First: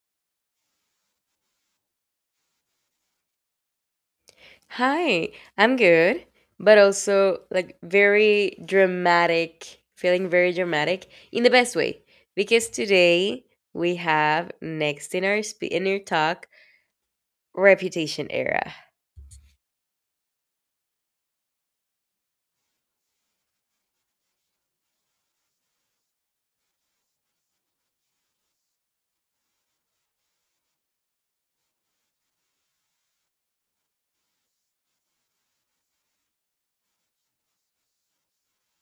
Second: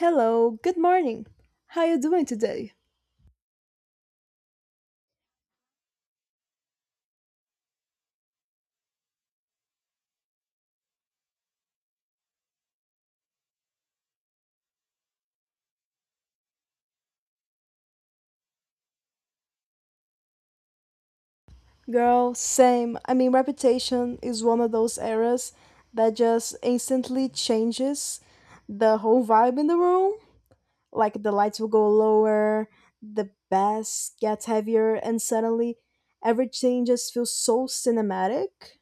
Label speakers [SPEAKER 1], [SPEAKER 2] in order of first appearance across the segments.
[SPEAKER 1] Hello, good morning. How you doing today?
[SPEAKER 2] Hi, I'm good, but also like very dramatic, feeling very dramatic in the best way. Because today we have next in our talk reputation era.
[SPEAKER 1] Girl, same. I mean, reputation is one of those eras that just instantly changes the whole vibe in the room. Like the lights will go lower, the bass gets heavier, and suddenly everything just feels so cinematic.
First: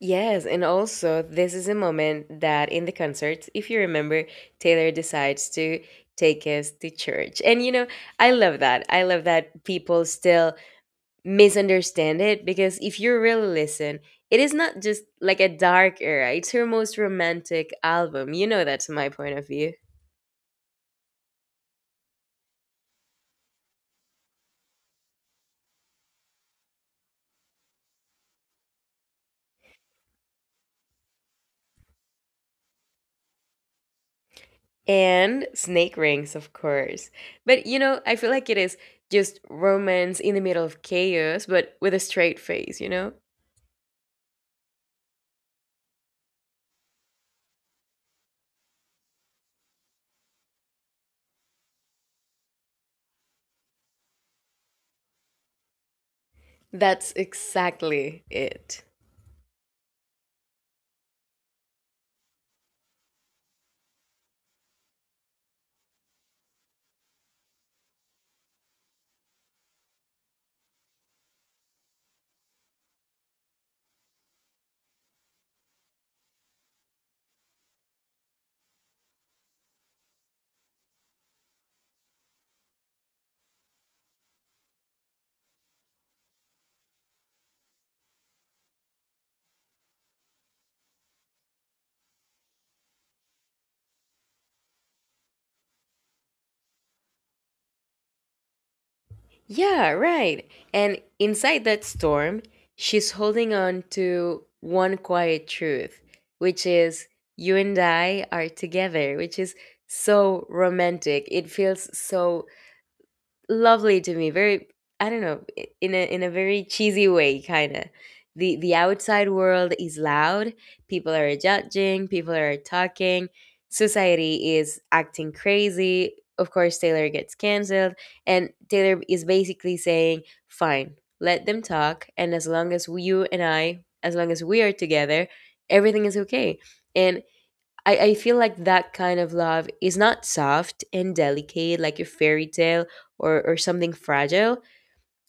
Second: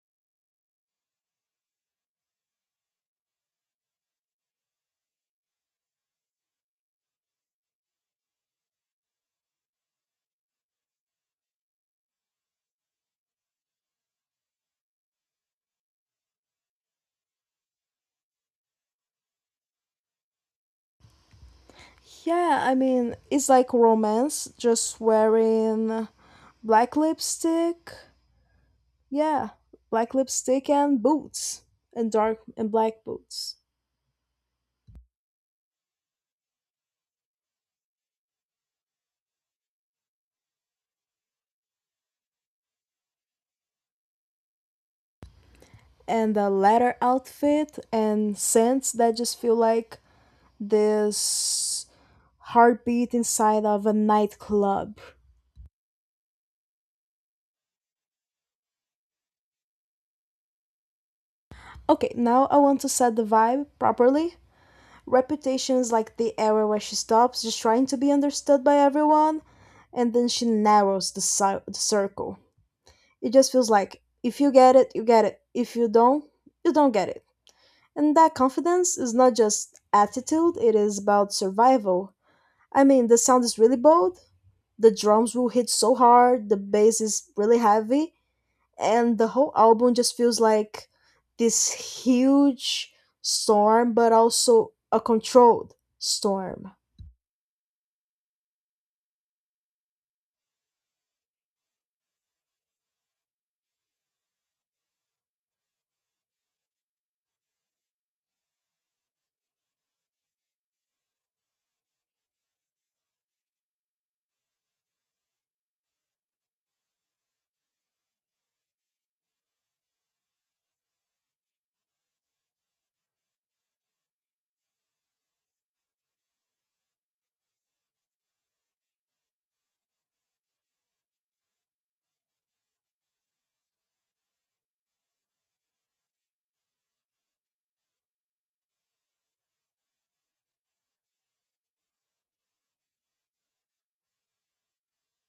[SPEAKER 2] Yes, and also this is a moment that in the concert, if you remember, Taylor decides to take us to church. And you know, I love that. I love that people still misunderstand it because if you really listen, it is not just like a dark era, it's her most romantic album. You know that's my point of view.
[SPEAKER 1] Yeah, I mean, it's like romance just wearing black lipstick. Yeah, black lipstick and boots, and dark and black boots,
[SPEAKER 2] And Snake Rings, of course. But you know, I feel like it is just romance in the middle of chaos, but with a straight face, you know?
[SPEAKER 1] and a leather outfit and scents that just feel like this heartbeat inside of a nightclub.
[SPEAKER 2] That's exactly it.
[SPEAKER 1] Okay, now I want to set the vibe properly. Reputation is like the area where she stops just trying to be understood by everyone, and then she narrows the circle. It just feels like if you get it, you get it. If you don't, you don't get it. And that confidence is not just attitude, it is about survival. I mean, the sound is really bold, the drums will hit so hard, the bass is really heavy, and the whole album just feels like this huge storm, but also a controlled storm.
[SPEAKER 2] Yeah, right. And inside that storm, she's holding on to one quiet truth, which is you and I are together, which is so romantic. It feels so lovely to me, very I don't know I- in a very cheesy way. Kind of the outside world is loud, people are judging, people are talking, society is acting crazy. Of course Taylor gets canceled, and Taylor is basically saying fine, let them talk, and as long as you and I, as long as we are together, everything is okay. And I feel like that kind of love is not soft and delicate like a fairy tale or something fragile.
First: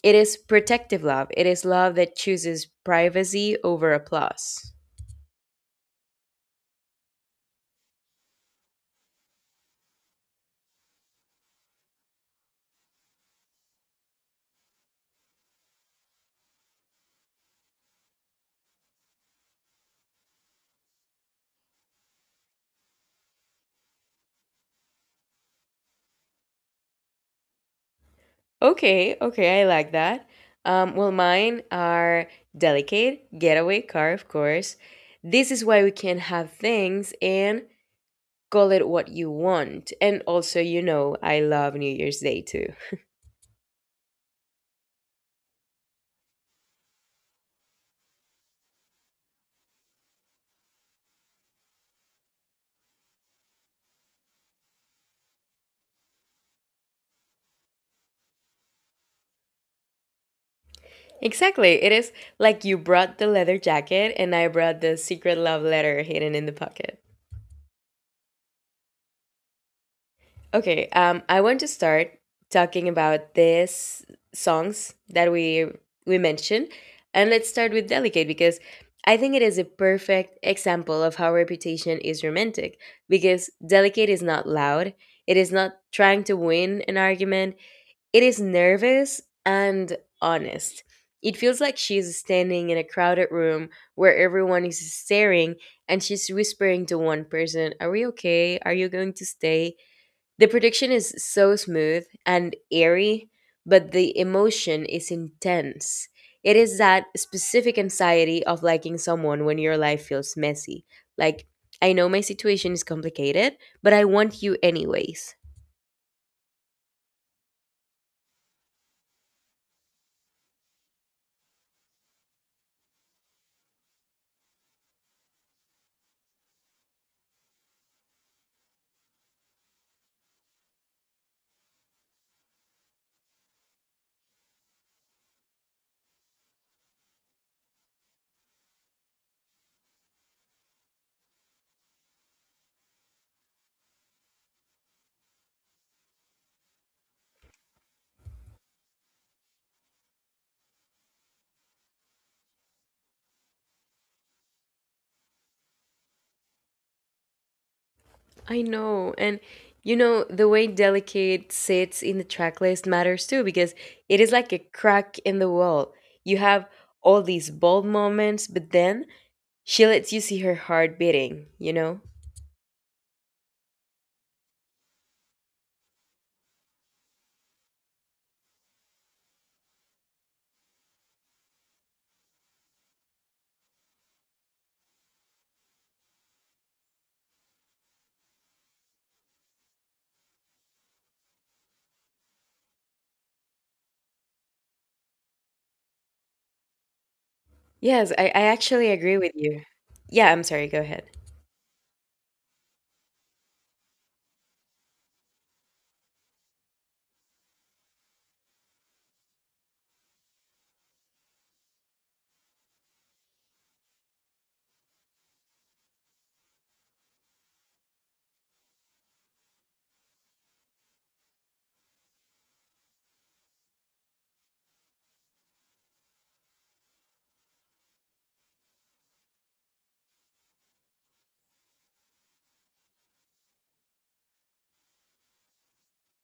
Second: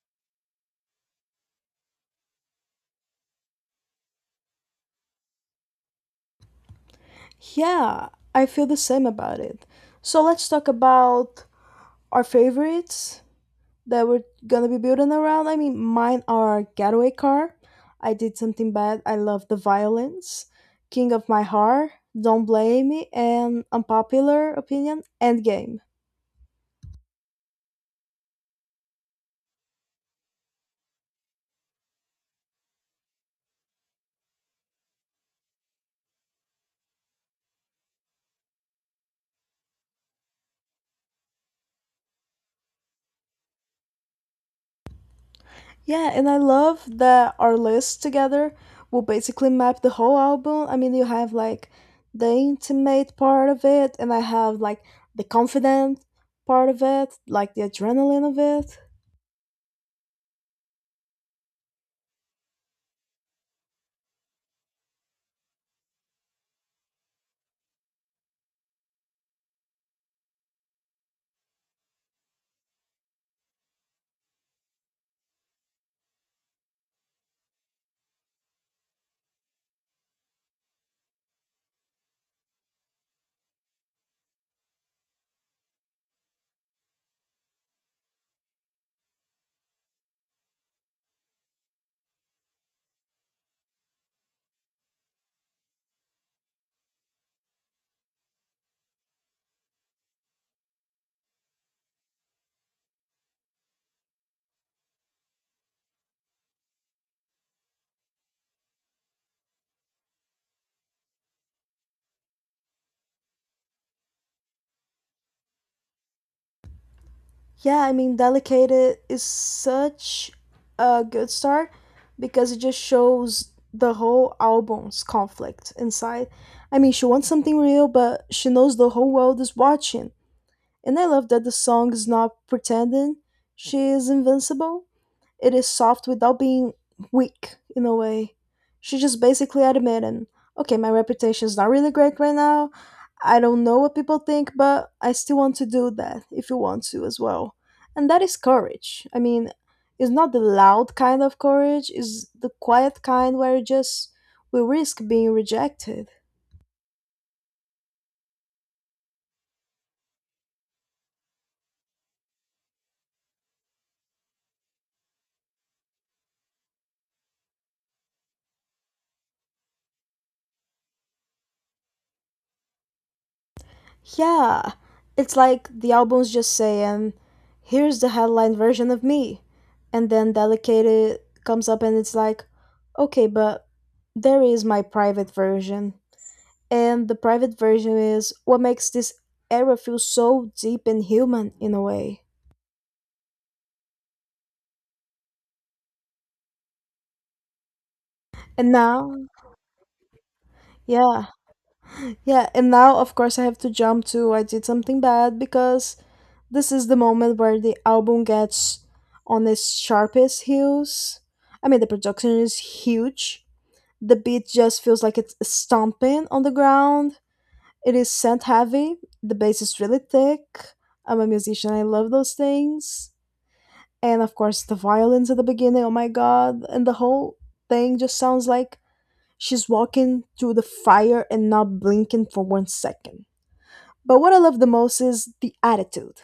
[SPEAKER 2] It is protective love. It is love that chooses privacy over applause.
[SPEAKER 1] Yeah, I feel the same about it. So let's talk about our favorites that we're gonna be building around. I mean, mine are getaway car. I did something bad. I love the violence. King of my heart. Don't blame me. And unpopular opinion. Endgame.
[SPEAKER 2] Okay, okay, I like that. Well, mine are delicate, getaway car, of course. This is why we can have things, and call it what you want. And also, you know, I love New Year's Day too.
[SPEAKER 1] Yeah, and I love that our list together will basically map the whole album. I mean, you have like the intimate part of it, and I have like the confident part of it, like the adrenaline of it.
[SPEAKER 2] Exactly. It is like you brought the leather jacket and I brought the secret love letter hidden in the pocket. Okay, I want to start talking about these songs that we mentioned, and let's start with Delicate because I think it is a perfect example of how reputation is romantic, because Delicate is not loud. It is not trying to win an argument. It is nervous and honest. It feels like she's standing in a crowded room where everyone is staring and she's whispering to one person, are we okay? Are you going to stay? The production is so smooth and airy, but the emotion is intense. It is that specific anxiety of liking someone when your life feels messy. Like, I know my situation is complicated, but I want you anyways.
[SPEAKER 1] Yeah, I mean, Delicate is such a good start because it just shows the whole album's conflict inside. I mean, she wants something real, but she knows the whole world is watching. And I love that the song is not pretending she is invincible. It is soft without being weak in a way. She just basically admitted, okay, my reputation is not really great right now. I don't know what people think, but I still want to do that if you want to as well. And that is courage. I mean, it's not the loud kind of courage, it's the quiet kind where you just we risk being rejected.
[SPEAKER 2] I know. And you know, the way Delicate sits in the track list matters too, because it is like a crack in the wall. You have all these bold moments, but then she lets you see her heart beating, you know?
[SPEAKER 1] Yeah, it's like the album's just saying, here's the headline version of me. And then Delicate comes up and it's like, okay, but there is my private version. And the private version is what makes this era feel so deep and human in a way.
[SPEAKER 2] Yes, I
[SPEAKER 1] And
[SPEAKER 2] actually
[SPEAKER 1] now,
[SPEAKER 2] agree with you. Yeah, I'm sorry, go ahead.
[SPEAKER 1] yeah, yeah, and now of course I have to jump to I did something bad because this is the moment where the album gets on its sharpest heels. I mean, the production is huge. The beat just feels like it's stomping on the ground. It is synth heavy. The bass is really thick. I'm a musician. I love those things. And of course, the violins at the beginning. Oh my god! And the whole thing just sounds like she's walking through the fire and not blinking for one second. But what I love the most is the attitude.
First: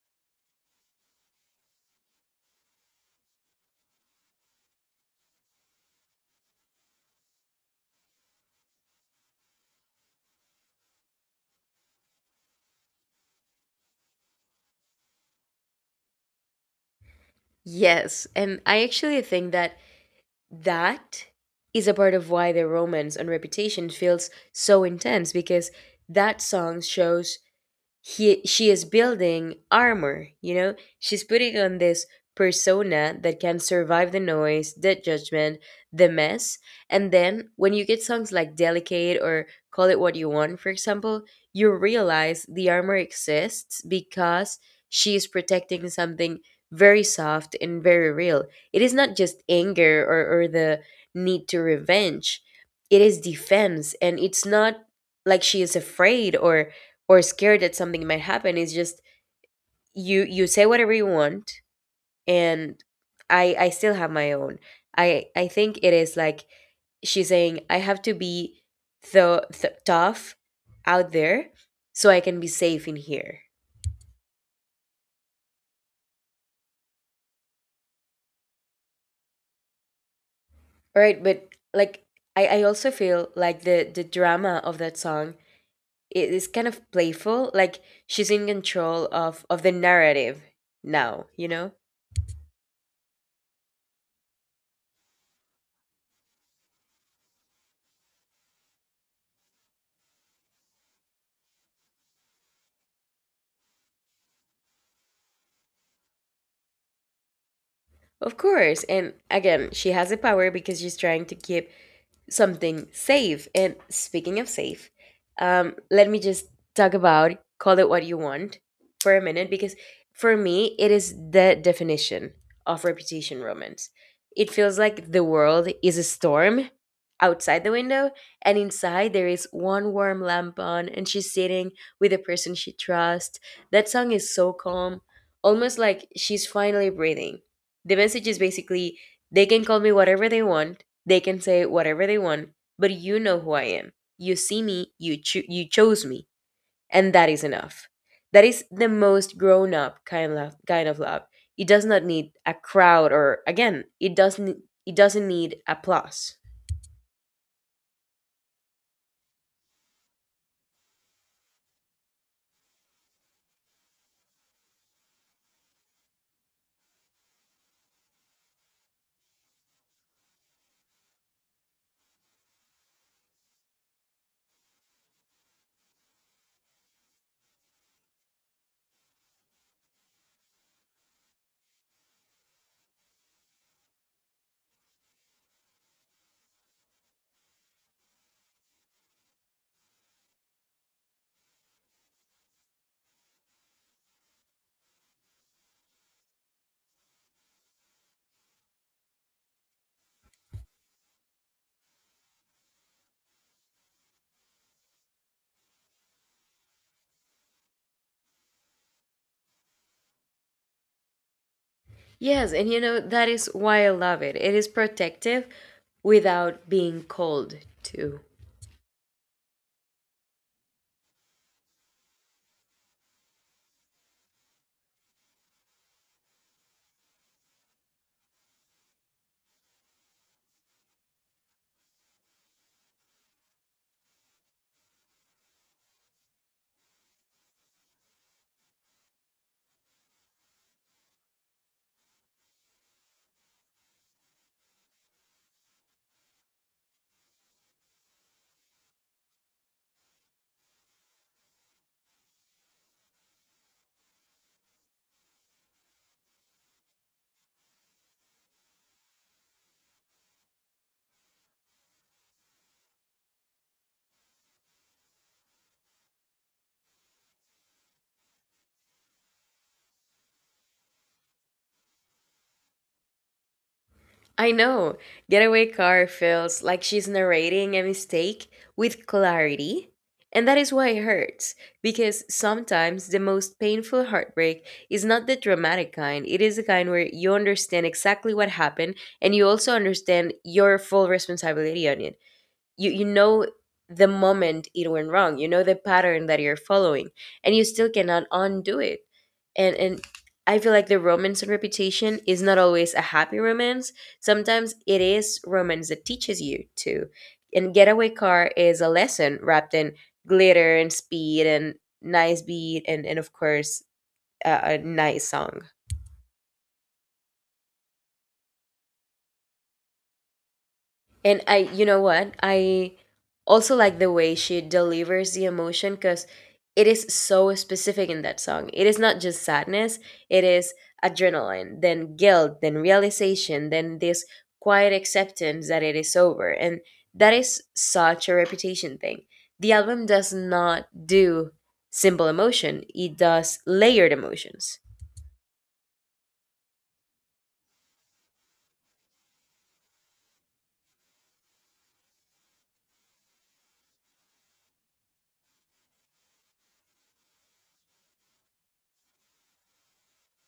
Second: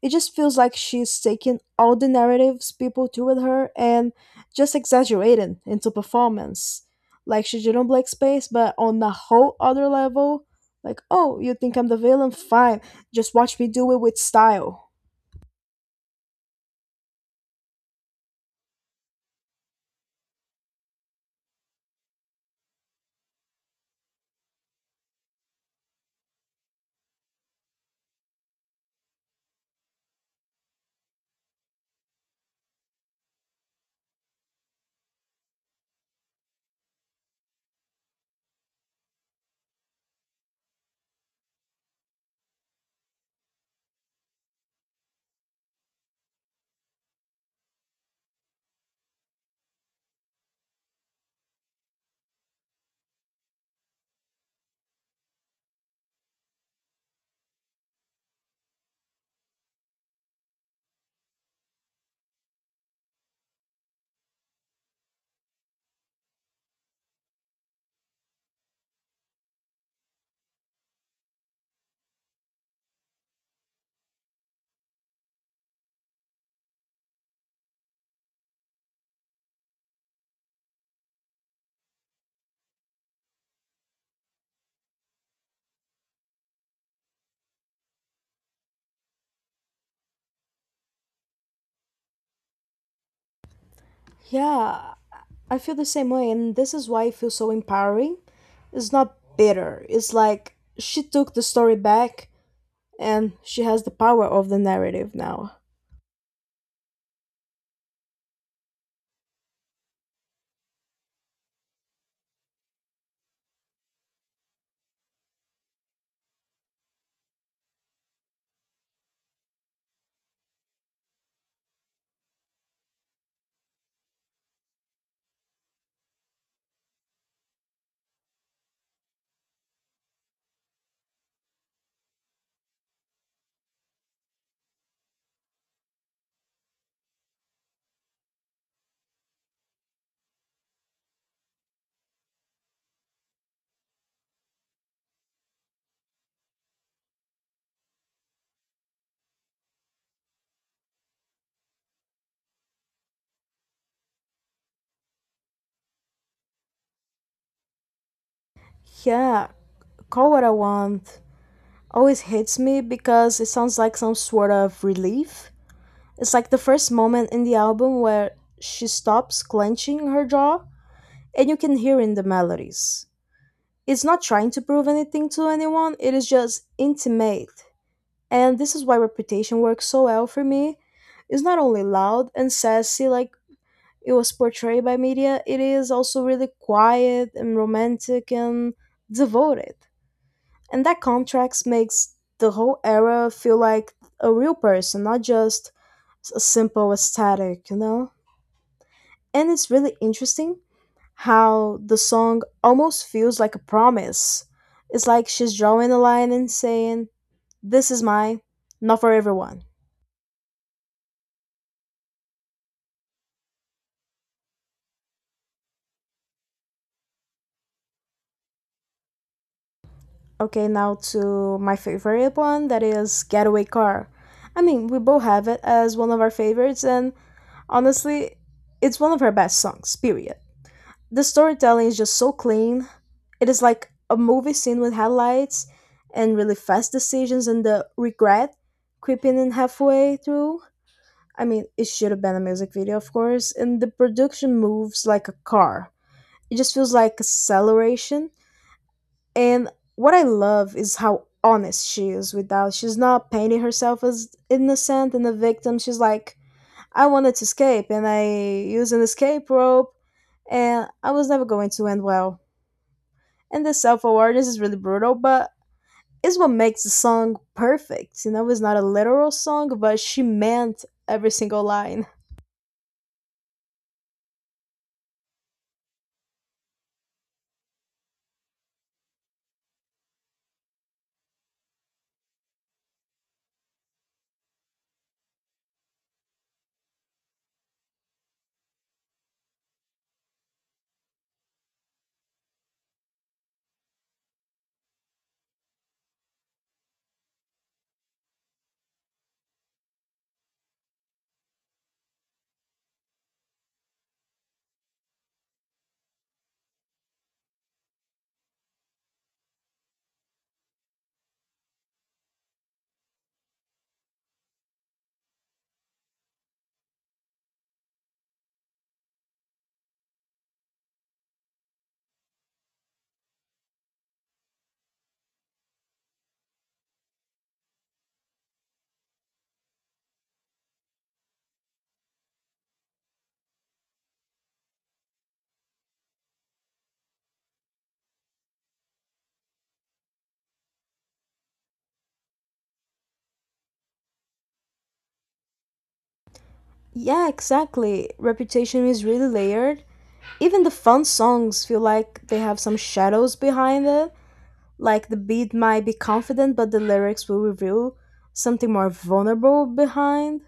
[SPEAKER 1] It just feels like she's taking all the narratives people threw at her and just exaggerating into performance. Like she did on Black Space, but on a whole other level. Like, oh, you think I'm the villain? Fine. Just watch me do it with style.
[SPEAKER 2] Yes, and I actually think that that is a part of why the romance on Reputation feels so intense, because that song shows he she is building armor, you know. She's putting on this persona that can survive the noise, the judgment, the mess. And then when you get songs like delicate, or call it what you want for example, you realize the armor exists because she is protecting something very soft and very real. It is not just anger or the need to revenge. It is defense, and it's not like she is afraid or scared that something might happen. It's just you say whatever you want, and I still have my own. I think it is like she's saying I have to be the tough out there so I can be safe in here. All right, but like I also feel like the drama of that song is kind of playful. Like she's in control of the narrative now, you know?
[SPEAKER 1] Yeah, I feel the same way, and this is why it feels so empowering. It's not bitter, it's like she took the story back and she has the power of the narrative now.
[SPEAKER 2] Of course. And again, she has the power because she's trying to keep something safe. And speaking of safe, let me just talk about call it what you want for a minute, because for me, it is the definition of reputation romance. It feels like the world is a storm outside the window, and inside there is one warm lamp on, and she's sitting with a person she trusts. That song is so calm, almost like she's finally breathing. The message is basically they can call me whatever they want. They can say whatever they want, but you know who I am. You see me, you chose me, and that is enough. That is the most grown up kind of love. It does not need a crowd, or again, it doesn't need applause.
[SPEAKER 1] Yeah, call what I want, always hits me because it sounds like some sort of relief. It's like the first moment in the album where she stops clenching her jaw and you can hear in the melodies. It's not trying to prove anything to anyone, it is just intimate. And this is why Reputation works so well for me. It's not only loud and sassy like it was portrayed by media, it is also really quiet and romantic and devoted. And that contrast makes the whole era feel like a real person, not just a simple aesthetic, you know? And it's really interesting how the song almost feels like a promise. It's like she's drawing a line and saying, this is mine, not for everyone.
[SPEAKER 2] Yes, and you know that is why I love it. It is protective without being cold too.
[SPEAKER 1] Okay, now to my favorite one that is Getaway Car. I mean, we both have it as one of our favorites, and honestly, it's one of her best songs, period. The storytelling is just so clean, it is like a movie scene with headlights and really fast decisions and the regret creeping in halfway through. I mean, it should have been a music video, of course, and the production moves like a car. It just feels like acceleration. And what I love is how honest she is without, she's not painting herself as innocent and a victim. She's like, I wanted to escape and I used an escape rope and I was never going to end well. And the self awareness is really brutal, but is what makes the song perfect. You know, it's not a literal song, but she meant every single line.
[SPEAKER 2] I know. Getaway Car feels like she's narrating a mistake with clarity. And that is why it hurts, because sometimes the most painful heartbreak is not the dramatic kind. It is the kind where you understand exactly what happened, and you also understand your full responsibility on it. You you know the moment it went wrong, you know the pattern that you're following, and you still cannot undo it. And I feel like the romance on reputation is not always a happy romance. Sometimes it is romance that teaches you to, and getaway car is a lesson wrapped in glitter and speed and nice beat, and of course a nice song. And i you know what i also like the way she delivers the emotion, because it is so specific in that song. It is not just sadness, it is adrenaline, then guilt, then realization, then this quiet acceptance that it is over. And that is such a reputation thing. The album does not do simple emotion, it does layered emotions.
[SPEAKER 1] Yeah, exactly. Reputation is really layered. Even the fun songs feel like they have some shadows behind it. Like the beat might be confident, but the lyrics will reveal something more vulnerable behind.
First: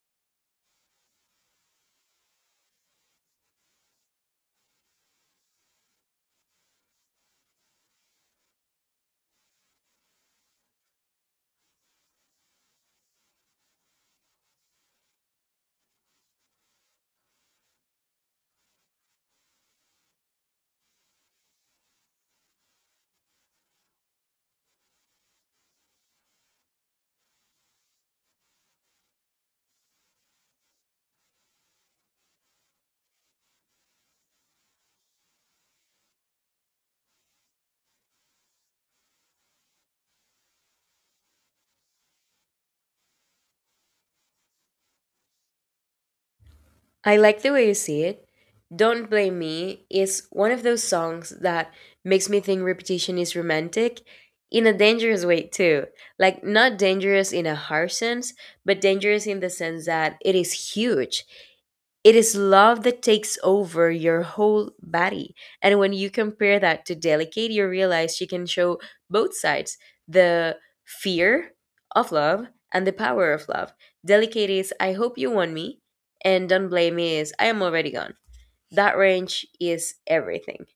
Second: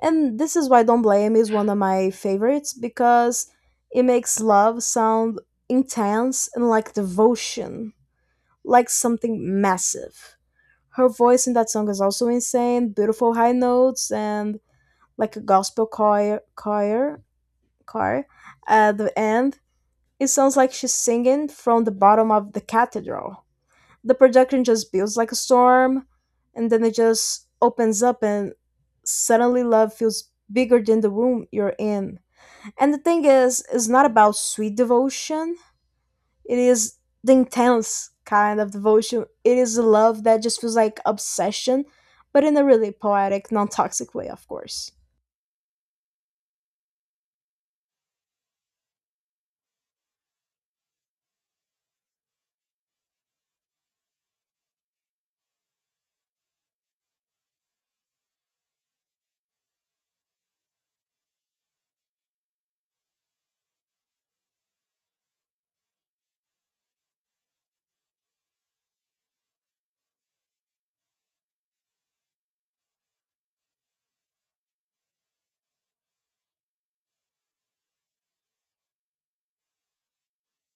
[SPEAKER 1] And this is why Don't Blame is one of my favorites because it makes love sound intense and like devotion, like something massive. Her voice in that song is also insane, beautiful high notes and like a gospel choir at the end. It sounds like she's singing from the bottom of the cathedral. The production just builds like a storm, and then it just opens up and suddenly love feels bigger than the room you're in. And the thing is, it's not about sweet devotion, it is the intense kind of devotion. It is a love that just feels like obsession, but in a really poetic, non toxic way, of course.
[SPEAKER 2] I like the way you see it. Don't Blame Me is one of those songs that makes me think repetition is romantic in a dangerous way, too. Like, not dangerous in a harsh sense, but dangerous in the sense that it is huge. It is love that takes over your whole body. And when you compare that to delicate, you realize she can show both sides, the fear of love and the power of love. Delicate is, I hope you want me. And don't blame me" is, I am already gone. That range is everything.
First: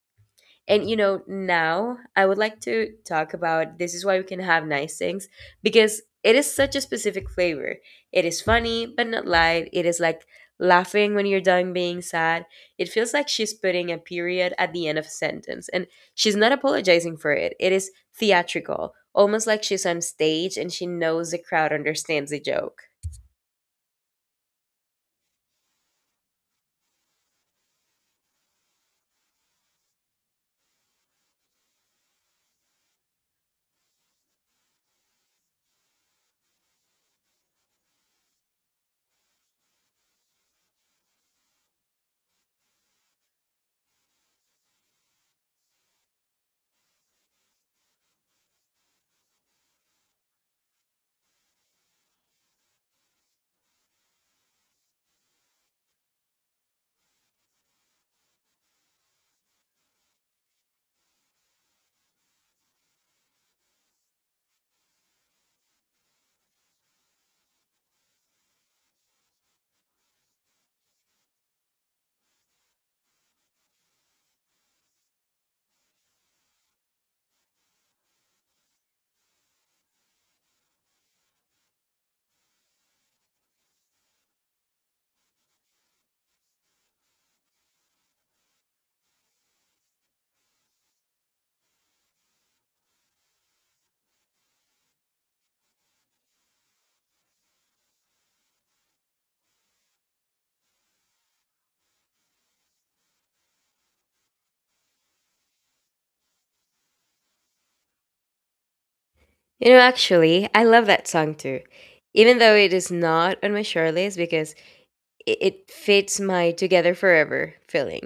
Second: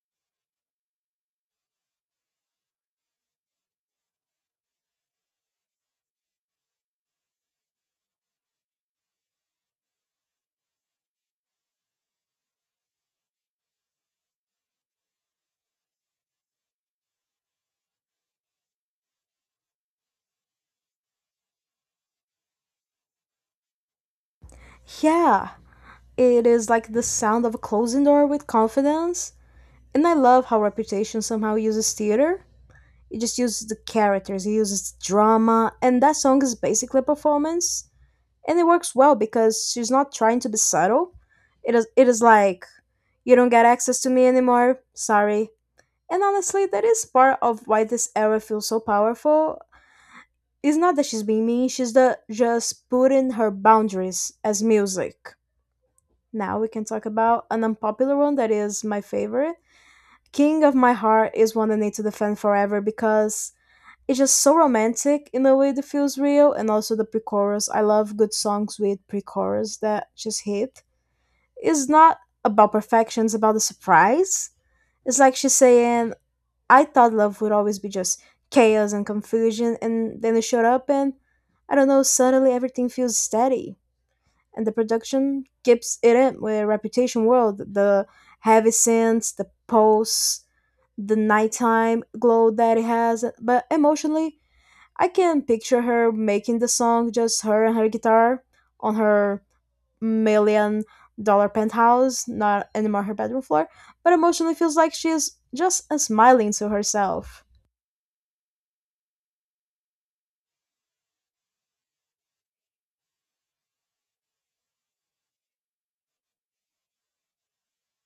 [SPEAKER 2] And you know, now I would like to talk about this is why we can have nice things, because it is such a specific flavor. It is funny but not light. It is like laughing when you're done being sad. It feels like she's putting a period at the end of a sentence, and she's not apologizing for it. It is theatrical, almost like she's on stage and she knows the crowd understands the joke.
[SPEAKER 1] Yeah, it is like the sound of a closing door with confidence. And I love how Reputation somehow uses theater. It just uses the characters, it uses drama, and that song is basically a performance. And it works well because she's not trying to be subtle. It is like, you don't get access to me anymore, sorry. And honestly, that is part of why this era feels so powerful. It's not that she's being mean, she's the, just putting her boundaries as music. Now we can talk about an unpopular one that is my favorite. King of My Heart is one I need to defend forever because it's just so romantic in a way that feels real, and also the pre chorus. I love good songs with pre chorus that just hit. It's not about perfection, it's about the surprise. It's like she's saying, I thought love would always be just chaos and confusion, and then they showed up, and I don't know, suddenly everything feels steady. And the production keeps it in with a Reputation World, the heavy scenes, the pulse, the nighttime glow that it has. But emotionally, I can picture her making the song just her and her guitar on her million dollar penthouse, not anymore her bedroom floor. But emotionally, feels like she's just smiling to herself.
[SPEAKER 2] You know, actually, I love that song too. Even though it is not on my short list, because it fits my together forever feeling.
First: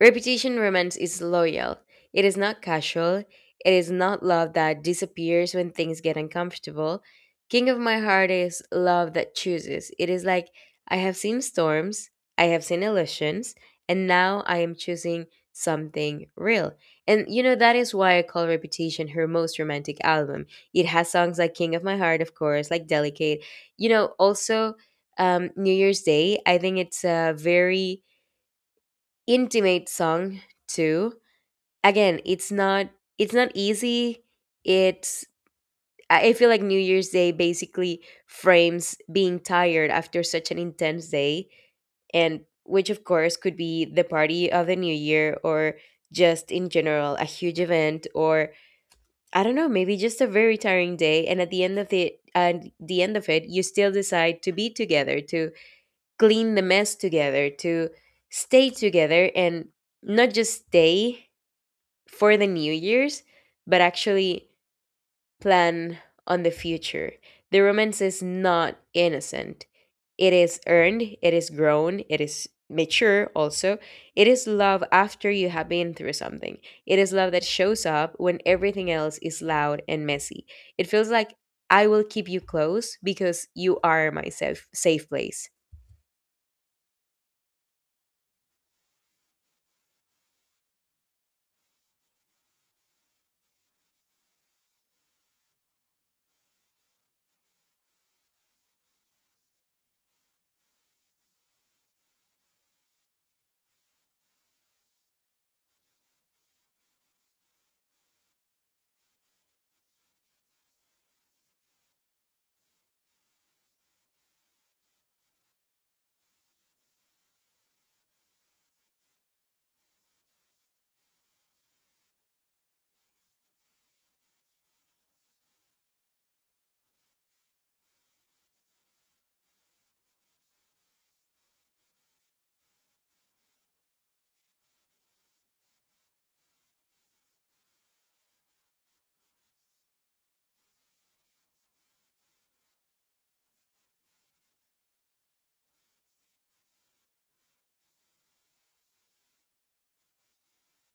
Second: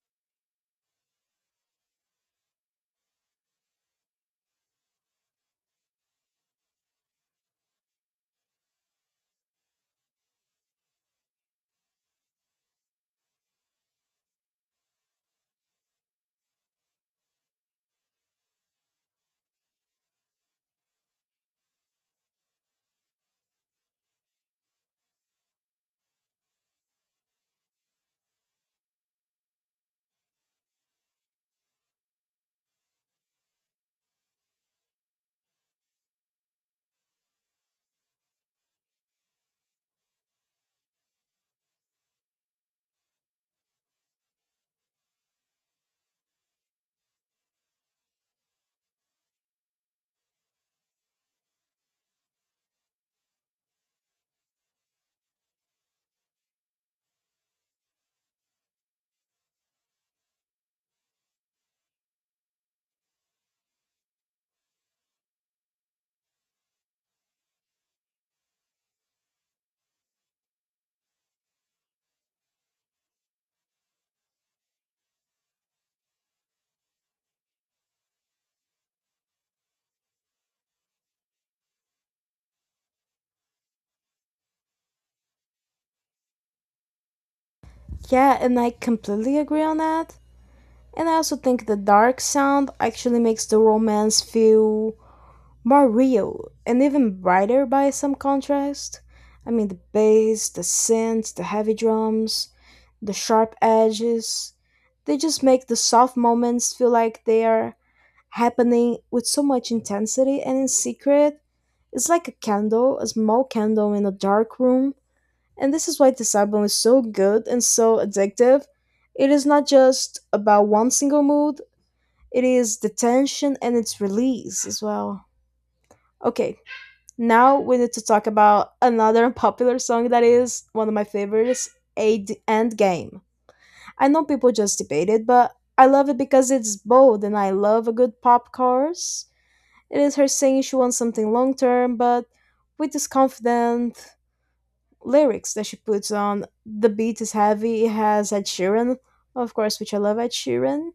[SPEAKER 2] Reputation romance is loyal. It is not casual. It is not love that disappears when things get uncomfortable. King of my heart is love that chooses. It is like I have seen storms, I have seen illusions, and now I am choosing something real. And you know that is why I call Reputation her most romantic album. It has songs like King of My Heart, of course, like Delicate. You know, also New Year's Day, I think it's a very intimate song too. Again, it's not easy. It's I feel like New Year's Day basically frames being tired after such an intense day, and which of course could be the party of the new year, or just in general a huge event, or I don't know, maybe just a very tiring day, and at the end of it you still decide to be together, to clean the mess together, to stay together, and not just stay for the New Year's, but actually plan on the future. The romance is not innocent. It is earned, it is grown, it is mature also. It is love after you have been through something. It is love that shows up when everything else is loud and messy. It feels like I will keep you close because you are my safe place.
[SPEAKER 1] Yeah, and I completely agree on that. And I also think the dark sound actually makes the romance feel more real and even brighter by some contrast. I mean, the bass, the synths, the heavy drums, the sharp edges, they just make the soft moments feel like they are happening with so much intensity and in secret. It's like a candle, a small candle in a dark room, and this is why this album is so good and so addictive. It is not just about one single mood, it is the tension and its release as well. Okay, now we need to talk about another popular song that is one of my favorites, Aid End Game. I know people just debate it, but I love it because it's bold and I love a good pop chorus. It is her saying she wants something long term, but with this confident lyrics that she puts on. The beat is heavy. It has Ed Sheeran, of course, which I love Ed Sheeran.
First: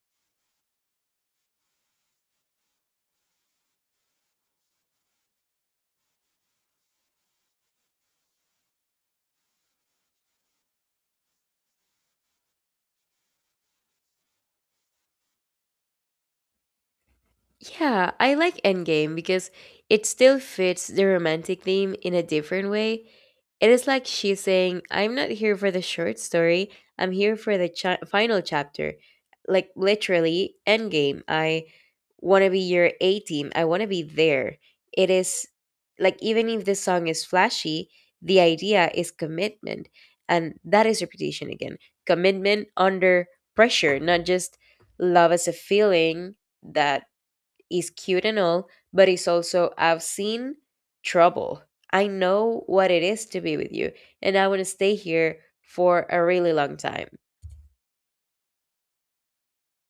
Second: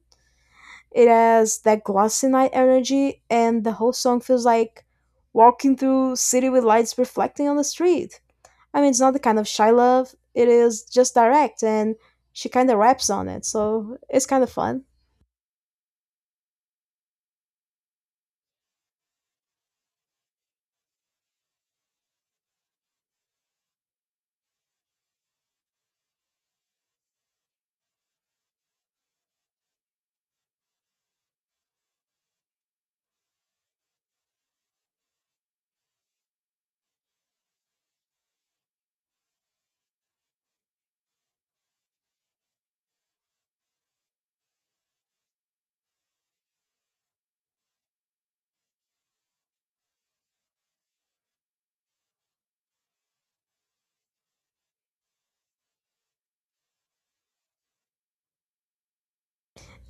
[SPEAKER 1] It has that glossy night energy, and the whole song feels like walking through city with lights reflecting on the street. I mean, it's not the kind of shy love. It is just direct, and she kind of raps on it, so it's kind of fun.
[SPEAKER 2] Yeah, I like Endgame because it still fits the romantic theme in a different way. It is like she's saying, I'm not here for the short story, I'm here for the final chapter. Like literally, endgame. I want to be your A team, I want to be there. It is like, even if the song is flashy, the idea is commitment. And that is repetition again, commitment under pressure, not just love as a feeling that is cute and all, but it's also, I've seen trouble. I know what it is to be with you, and I want to stay here for a really long time.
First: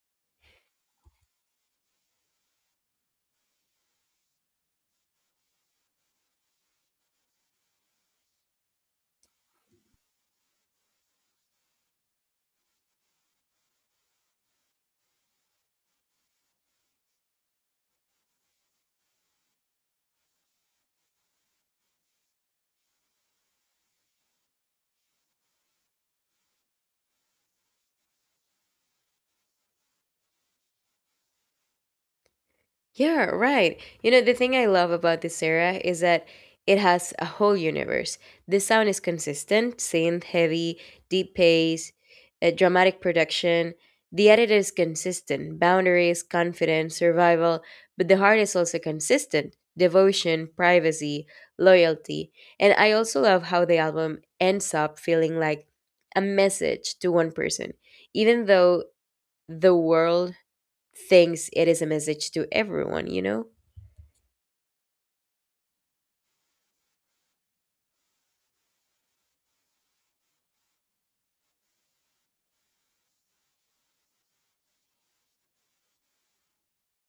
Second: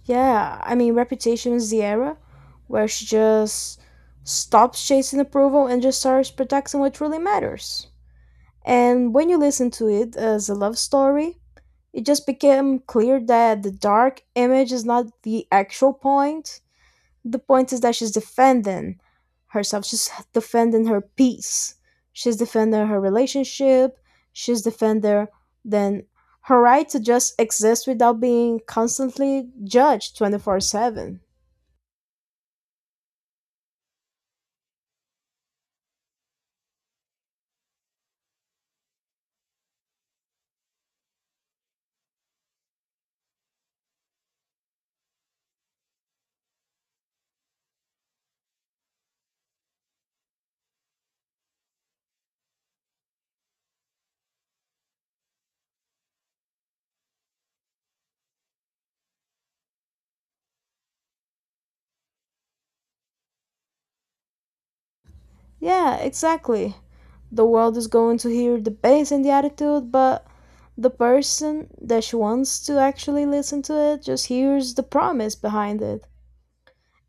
[SPEAKER 1] Yeah, I mean, Reputation is the era where she just stops chasing approval and just starts protecting what really matters. And when you listen to it as a love story, it just became clear that the dark image is not the actual point. The point is that she's defending herself, she's defending her peace, she's defending her relationship, she's defending then her right to just exist without being constantly judged 24/7.
[SPEAKER 2] Yeah, right. You know, the thing I love about this era is that it has a whole universe. The sound is consistent, synth heavy, deep pace, a dramatic production. The edit is consistent, boundaries, confidence, survival, but the heart is also consistent devotion, privacy, loyalty. And I also love how the album ends up feeling like a message to one person, even though the world thinks it is a message to everyone, you know?
[SPEAKER 1] Yeah, exactly. The world is going to hear the bass and the attitude, but the person that she wants to actually listen to it just hears the promise behind it.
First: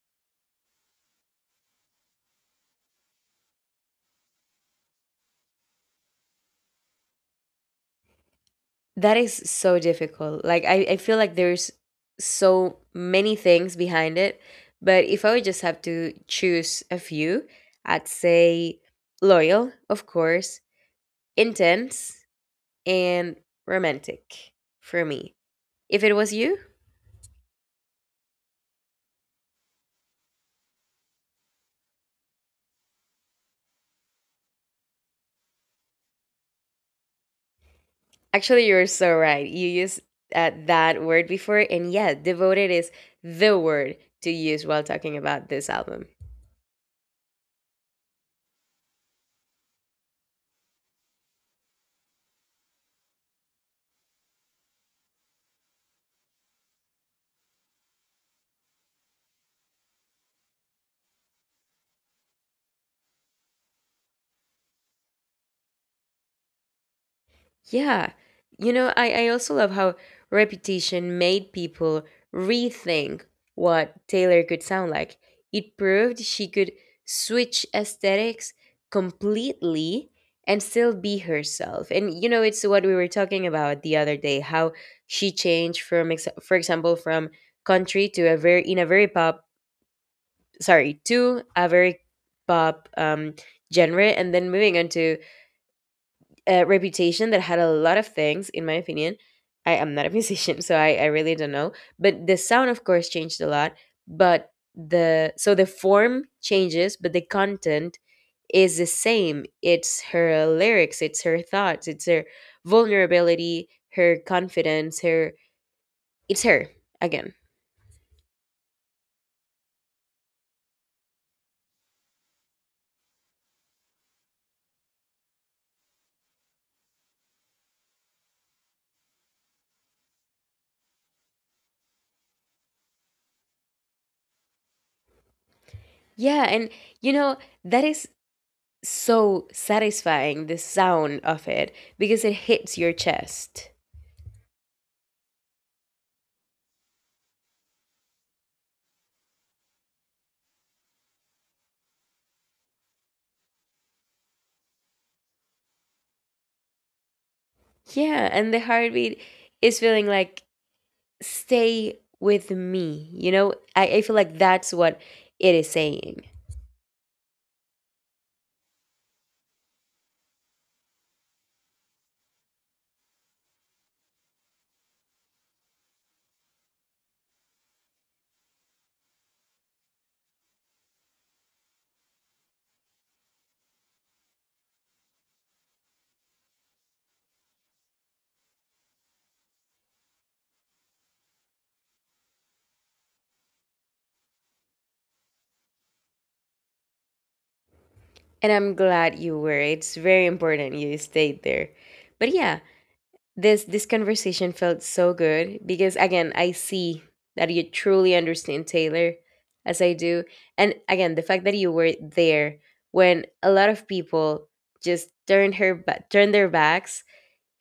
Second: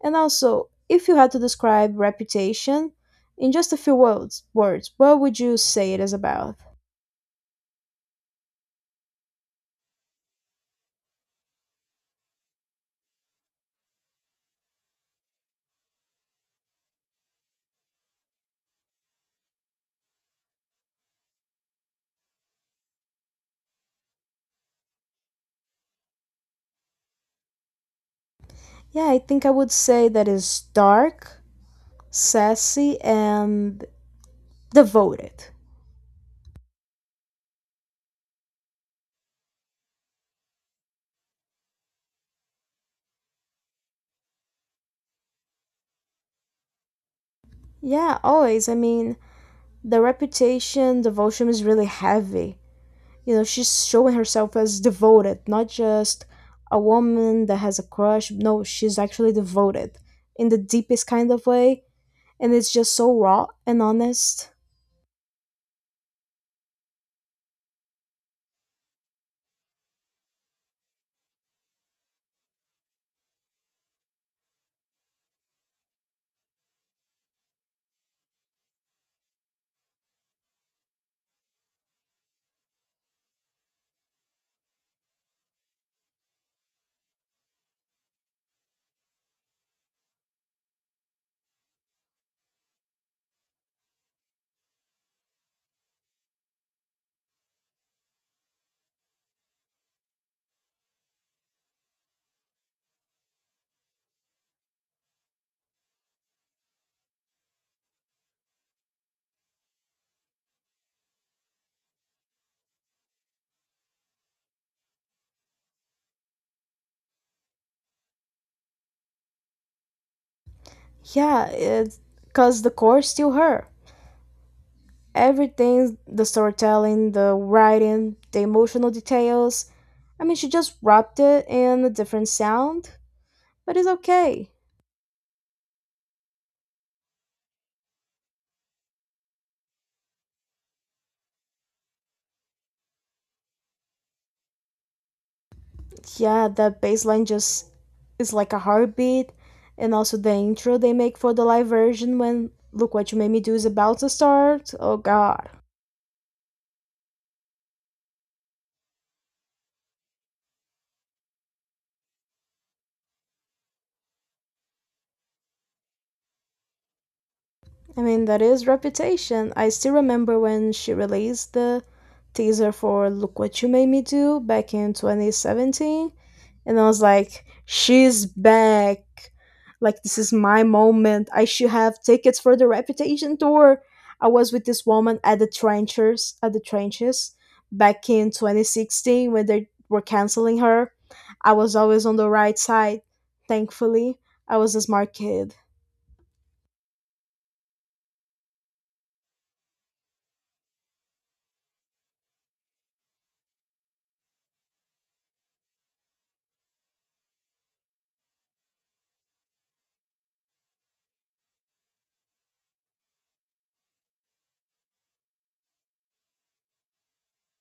[SPEAKER 1] And also, if you had to describe Reputation in just a few words, what would you say it is about?
[SPEAKER 2] That is so difficult. Like I feel like there's so many things behind it. But if I would just have to choose a few, I'd say loyal, of course, intense, and romantic for me. If it was you,
[SPEAKER 1] Yeah, I think I would say that it's dark, sassy, and devoted.
[SPEAKER 2] actually, you're so right. You used that word before, and yeah, devoted is the word to use while talking about this album.
[SPEAKER 1] Yeah, always. I mean, the reputation devotion is really heavy. You know, she's showing herself as devoted, not just a woman that has a crush. No, she's actually devoted in the deepest kind of way, and it's just so raw and honest.
[SPEAKER 2] Yeah. You know, I also love how Reputation made people rethink what Taylor could sound like. It proved she could switch aesthetics completely and still be herself. And, you know, it's what we were talking about the other day how she changed from, for example, from country to a very, in a very pop, sorry, to a very pop genre and then moving on to reputation that had a lot of things, in my opinion. I am not a musician, so I really don't know. But the sound, of course, changed a lot. But the so the form changes, but the content is the same. It's her lyrics, it's her thoughts, it's her vulnerability, her confidence, her it's her again.
[SPEAKER 1] Yeah, because the core is still her. Everything, the storytelling, the writing, the emotional details. I mean, she just wrapped it in a different sound, but it's okay.
[SPEAKER 2] Yeah, and you know that is so satisfying the sound of it because it hits your chest.
[SPEAKER 1] Yeah, that bass line just is like a heartbeat. And also the intro they make for the live version when Look What You Made Me Do is about to start. Oh god.
[SPEAKER 2] Yeah, and the heartbeat is feeling like stay with me. You know, I feel like that's what it is saying.
[SPEAKER 1] I mean, that is reputation. I still remember when she released the teaser for Look What You Made Me Do back in 2017. And I was like, she's back. Like, this is my moment. I should have tickets for the reputation tour. I was with this woman at the trenches back in 2016 when they were canceling her. I was always on the right side, thankfully. I was a smart kid.
[SPEAKER 2] And I'm glad you were. It's very important you stayed there. But yeah, this conversation felt so good because again, I see that you truly understand Taylor as I do. And again, the fact that you were there when a lot of people just turned turned their backs.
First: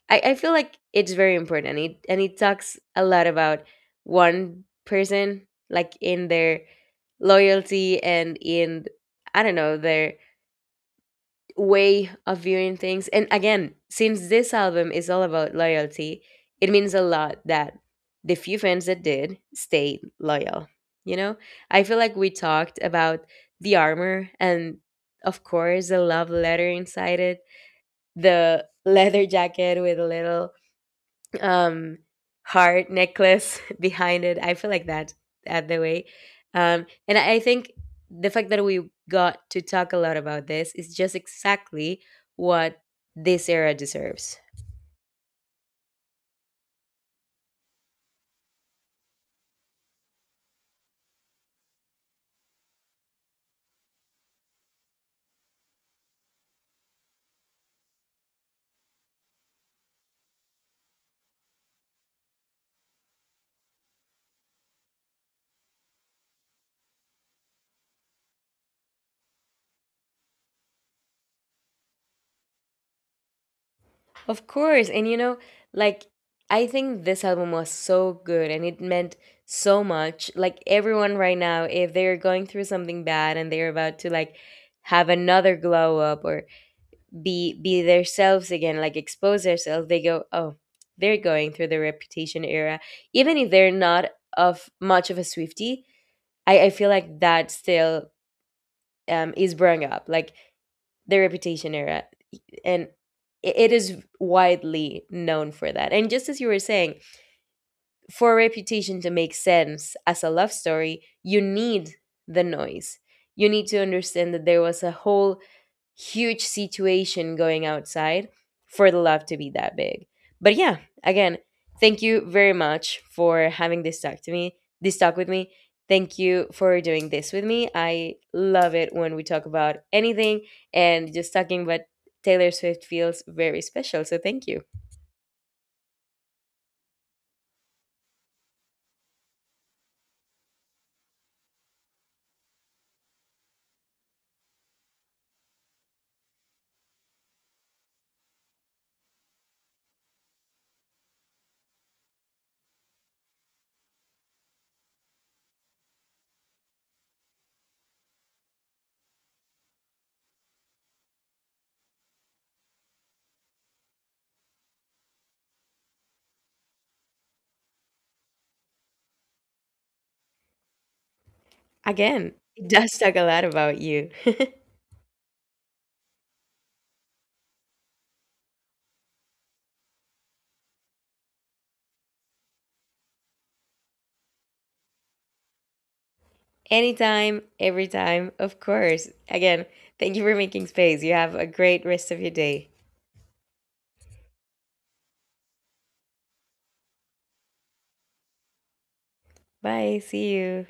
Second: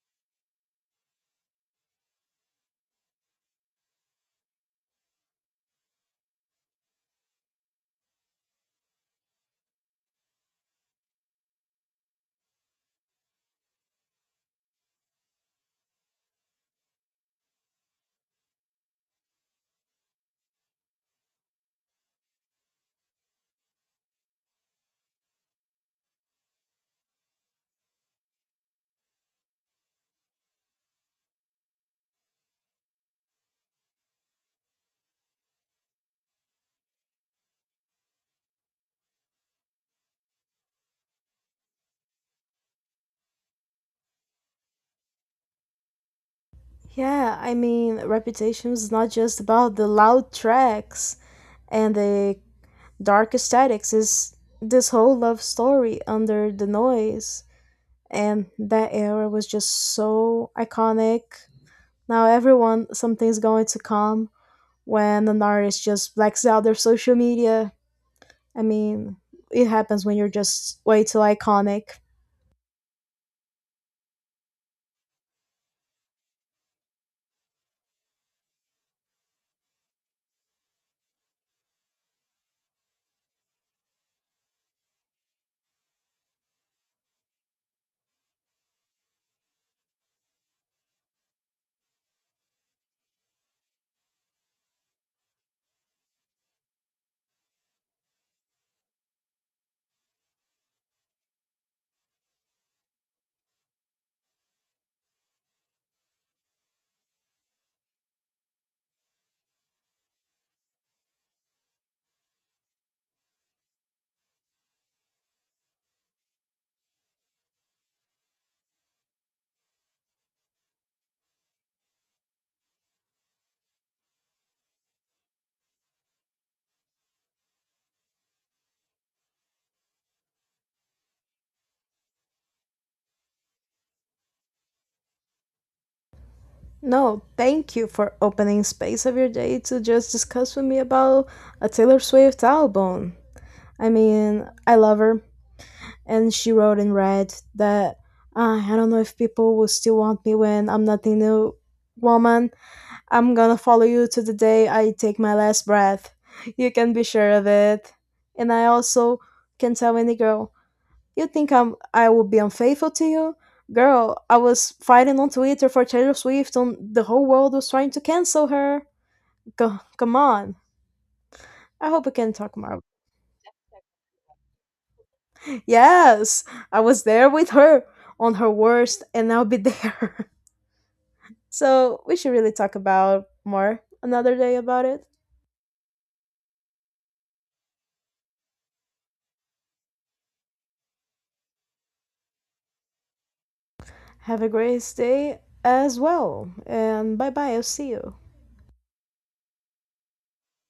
[SPEAKER 2] I feel like it's very important and it talks a lot about one person like in their loyalty and in I don't know their way of viewing things. And again, since this album is all about loyalty, it means a lot that the few fans that did stayed loyal, you know. I feel like we talked about the armor and of course the love letter inside it, the leather jacket with a little um heart necklace behind it. I feel like that at the way. And I think the fact that we got to talk a lot about this is just exactly what this era deserves.
[SPEAKER 1] Yeah, I mean, Reputation is not just about the loud tracks and the dark aesthetics. It's this whole love story under the noise. And that era was just so iconic. Now, everyone, something's going to come when an artist just blacks out their social media. I mean, it happens when you're just way too iconic.
[SPEAKER 2] Of course. And you know, like I think this album was so good and it meant so much. Like everyone right now, if they're going through something bad and they're about to like have another glow up or be themselves again, like expose themselves, they go, oh, they're going through the reputation era, even if they're not of much of a swifty. I feel like that still is growing up, like the reputation era. And it is widely known for that. And just as you were saying, for reputation to make sense as a love story, you need the noise. You need to understand that there was a whole huge situation going outside for the love to be that big. But yeah, again, thank you very much for having this talk to me, this talk with me. Thank you for doing this with me. I love it when we talk about anything, and just talking about Taylor Swift feels very special. So thank you.
[SPEAKER 1] No, thank you for opening space of your day to just discuss with me about a Taylor Swift album. I mean, I love her, and she wrote in red that I don't know if people will still want me when I'm nothing new, woman. I'm gonna follow you to the day I take my last breath. You can be sure of it. And I also can tell any girl, you think I would be unfaithful to you? Girl, I was fighting on Twitter for Taylor Swift and the whole world was trying to cancel her. Go, come on. I hope we
[SPEAKER 2] Again,
[SPEAKER 1] can talk
[SPEAKER 2] it
[SPEAKER 1] more.
[SPEAKER 2] does talk a lot about you.
[SPEAKER 1] Yes, I was there with her on her worst and I'll be there. So we should really talk about more another day about it.
[SPEAKER 2] Anytime, every time, of course. Again, thank you for making space. You have a great rest of your day.
[SPEAKER 1] Have a great day as well and bye bye, I'll see you.
[SPEAKER 2] Bye. See you.